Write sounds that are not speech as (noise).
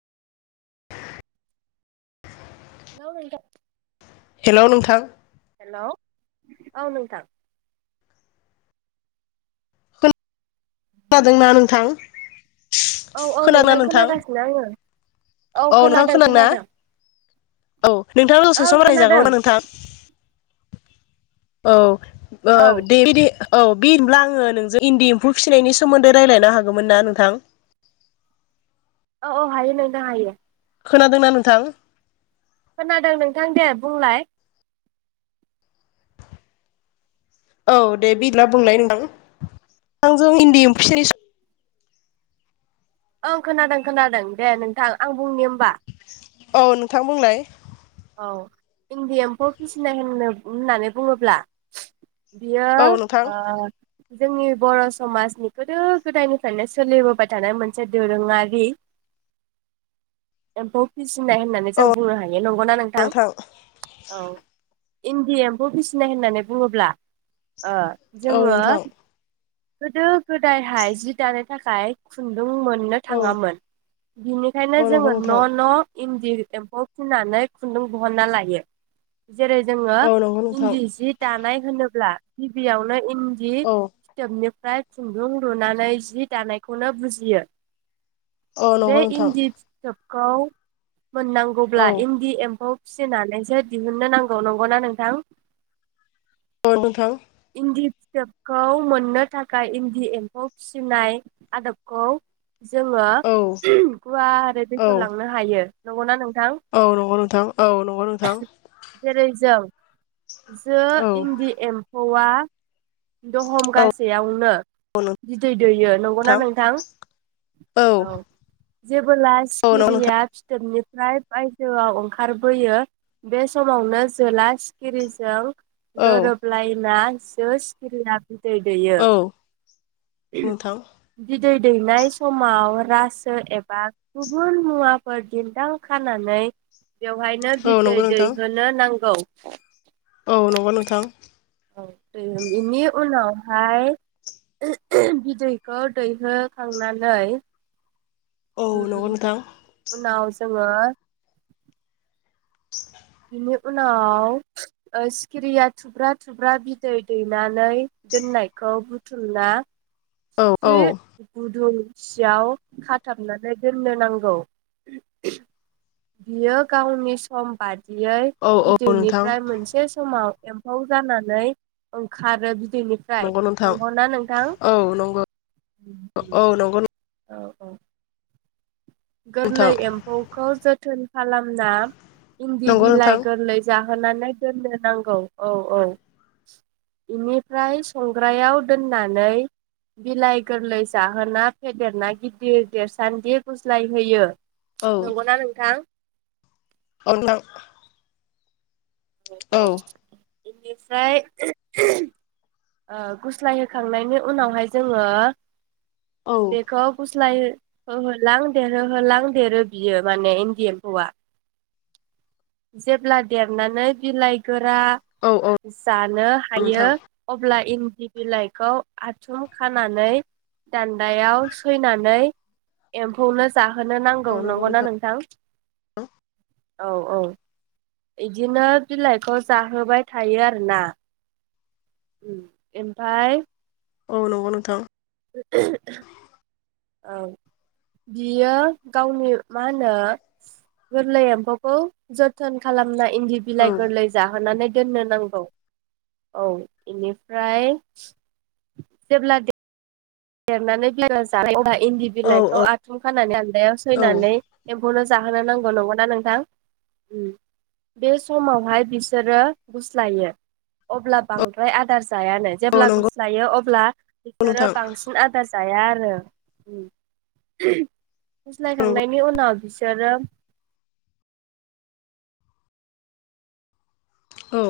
Hello नोंथां hello नोंथां hello औ नोंथां खोनादोंना नोंथां औ औ खोनां ना नोंथां खोनागासिनो आङो औ औ नोंथां खोनादों खोनांना खोनादों औ नोंथाङा दसे ओं सम रायजागौ खोनादों ना नोंथां? औ (unintelligible) औ बि होमब्ला आङो नोंजों इन्दि एम्फौ फिसिनायनि सोमोन्दै रायलायनो हागोमोन ना नोंथां। औ औ हायो नोंथां हायो। खोनादोंना नोंथां? खोनादों नोंथां दे बुंलाय औ दे बिला बुंलाय नोथां नोथांजों इन्दि एम्फौ फिसिनाय सो ओं खोनादों खोनादों दे नोंथां आं बुंनि होमबा औ नोंथां बुंलाय औ इन्दि एम्फौ फिसिनाय होननो होननानै बुङोब्ला बियो औ नोंथां ओ जोंनि बर' समाजनि गोदो गोदायनिफ्रायनो सोलिबोबाय थानाय मोनसे दोरोङारि एम्फौ फिसि नाय होननानै औ जों बुंनो हायो नंगौना नों थां नोंथां औ इन्दि एम्फौ फिसिनाय होननानै बुङोब्ला ओ औ जोङो नोंथां गोदो गोदायहाय जि दानो थाखाय खुन दुं मोननो औ थाङामोन बिनिखायनो औ नंगौ जोङो नोंथां न' न' इन्दि एम्फौ फिनानै खुन्दुं बहनना लायो जेरै जोङो औ नंगौ नोंथां इन्दि सि दानाय होनोब्ला गिबियावनो इन्दि औ फिथोबनिफ्राइ खुन्दुं लुनानै जि दानायखौनो बुजियो औ बे नंगौ नोंथां इन्दि फिथोब खौ औ मोननांगौब्ला इन्दि एम्फौ फिसिनानैसो दिहुननो नांगौ नंगौना नोंथां अ नोंथां इन्दि फिथोबखौ मोननो थाखाय इन्दि एम्फौ फिसिनाय आदबखौ जोङो औ गुवारै औ बेखेव लांनो हायो नंगौना नों औ नंगौ नों थां औ नंगौ नोंथां जेरै जों जो औ इन्दि एम औवा दहम औ गासेयावनो औ बिदै दैयो नंगौना नोंथां औ। बोलास औ नंगौ नोंथां गिरिया फिथोबनिफ्राय बायजोआव ओंखा रबोयो बे समावनो जोला सिखिरिजों औ गोरोबलाइना सो सिखिरिया बिदै दैयो औ नोंथां बिदै दैनाय समाव रासो एबा गुबुन मुवाफोर दिन्न्दां खानानै बेवहायनो औ बिदै नंगौ दै नोंथां होनो नांगौ। (unintelligible) औ नंगौ नोंथां औ दैयो इनि उनाव फाय बिदैखौ दैहो खांनानै औ नंगौ उम नोंथां उनाव जोङो बिनि उनाव ओ सिखिरिया थुब्रा थुब्रा बिदै दैना नै दोननायखौ बु थुमना औ औ इस्रि गुदुं सियाव खाथाबनानै दोननो नांगौ बियो गावनि सम बा दियै औ औ नोंथां बिदैनिफ्राय मोनसे समाव एम्फौ जानानै ओंखारो बि दैनिफ्राय नंगौ नोंथां नंगौना नोंथां? औ नंगौ औ नंगौ औ-औ गोरलै नोंथां एम्फौखौ जोथोन खालामना इन्दि नंगौ बिलाइ नोंथां गोरलै जां बोननानै दोननो नांगौ औ-औ इनिफ्राय संग्रायाव दोननानै बिलाइ गोरलै जाहोना फेेदेरना गिदिर देरसानदि गु स्लायहोयो औ नंगौना नोंथां? (unintelligible) औ औ-औ बेनिफ्राय ओ गुस्लाय होखांनायनि उनावहाय जोङो औ बेखौ गु स्लाय हो होलां देरहो होलां देरो बियो माने इन्दि एम्फौआ जेब्ला देरनानै बिलाइ फोरा औ औ जानो हायो नोंथां अब्ला इन्दि बिलाइखौ आथुम खानानै दान्दायाव सैनानै एम्फौनो जाहोनो नांगौ औ नंगौ नंगौना नोंथां औ-औ इदिनो बिलाइखौ जाहोबाय थायो आरोना ओम ओमफ्राय औ नंगौ नोंथां (inaudible) औ बियो गावनि मा होनो गोरलै एम्फौखौ जोथोन खालामनाय इन्दि औ बिलाइ गोरलै जाहोनानै दोननो नांगौ औ इनिफ्राय जेब्ला देरनानै बिलाइ जायो अब्ला इन्दि औ बिलाइखौ आथुम खानानै दान्दायाव औ सैनानै बेखौनो जाहोनो नांगौ नंगौना नोंथां बे समावहाय बिसोरो गुस्लायो अब्ला बांद्राय आदार जायानो औ जेब्ला नंगौ गुस्लायो अब्ला बिसोरो नोंथां बांसिन जाया आरो उम (unintelligible) नंगौ गुस्लायखांनायनि उनाव बिस सोरो औ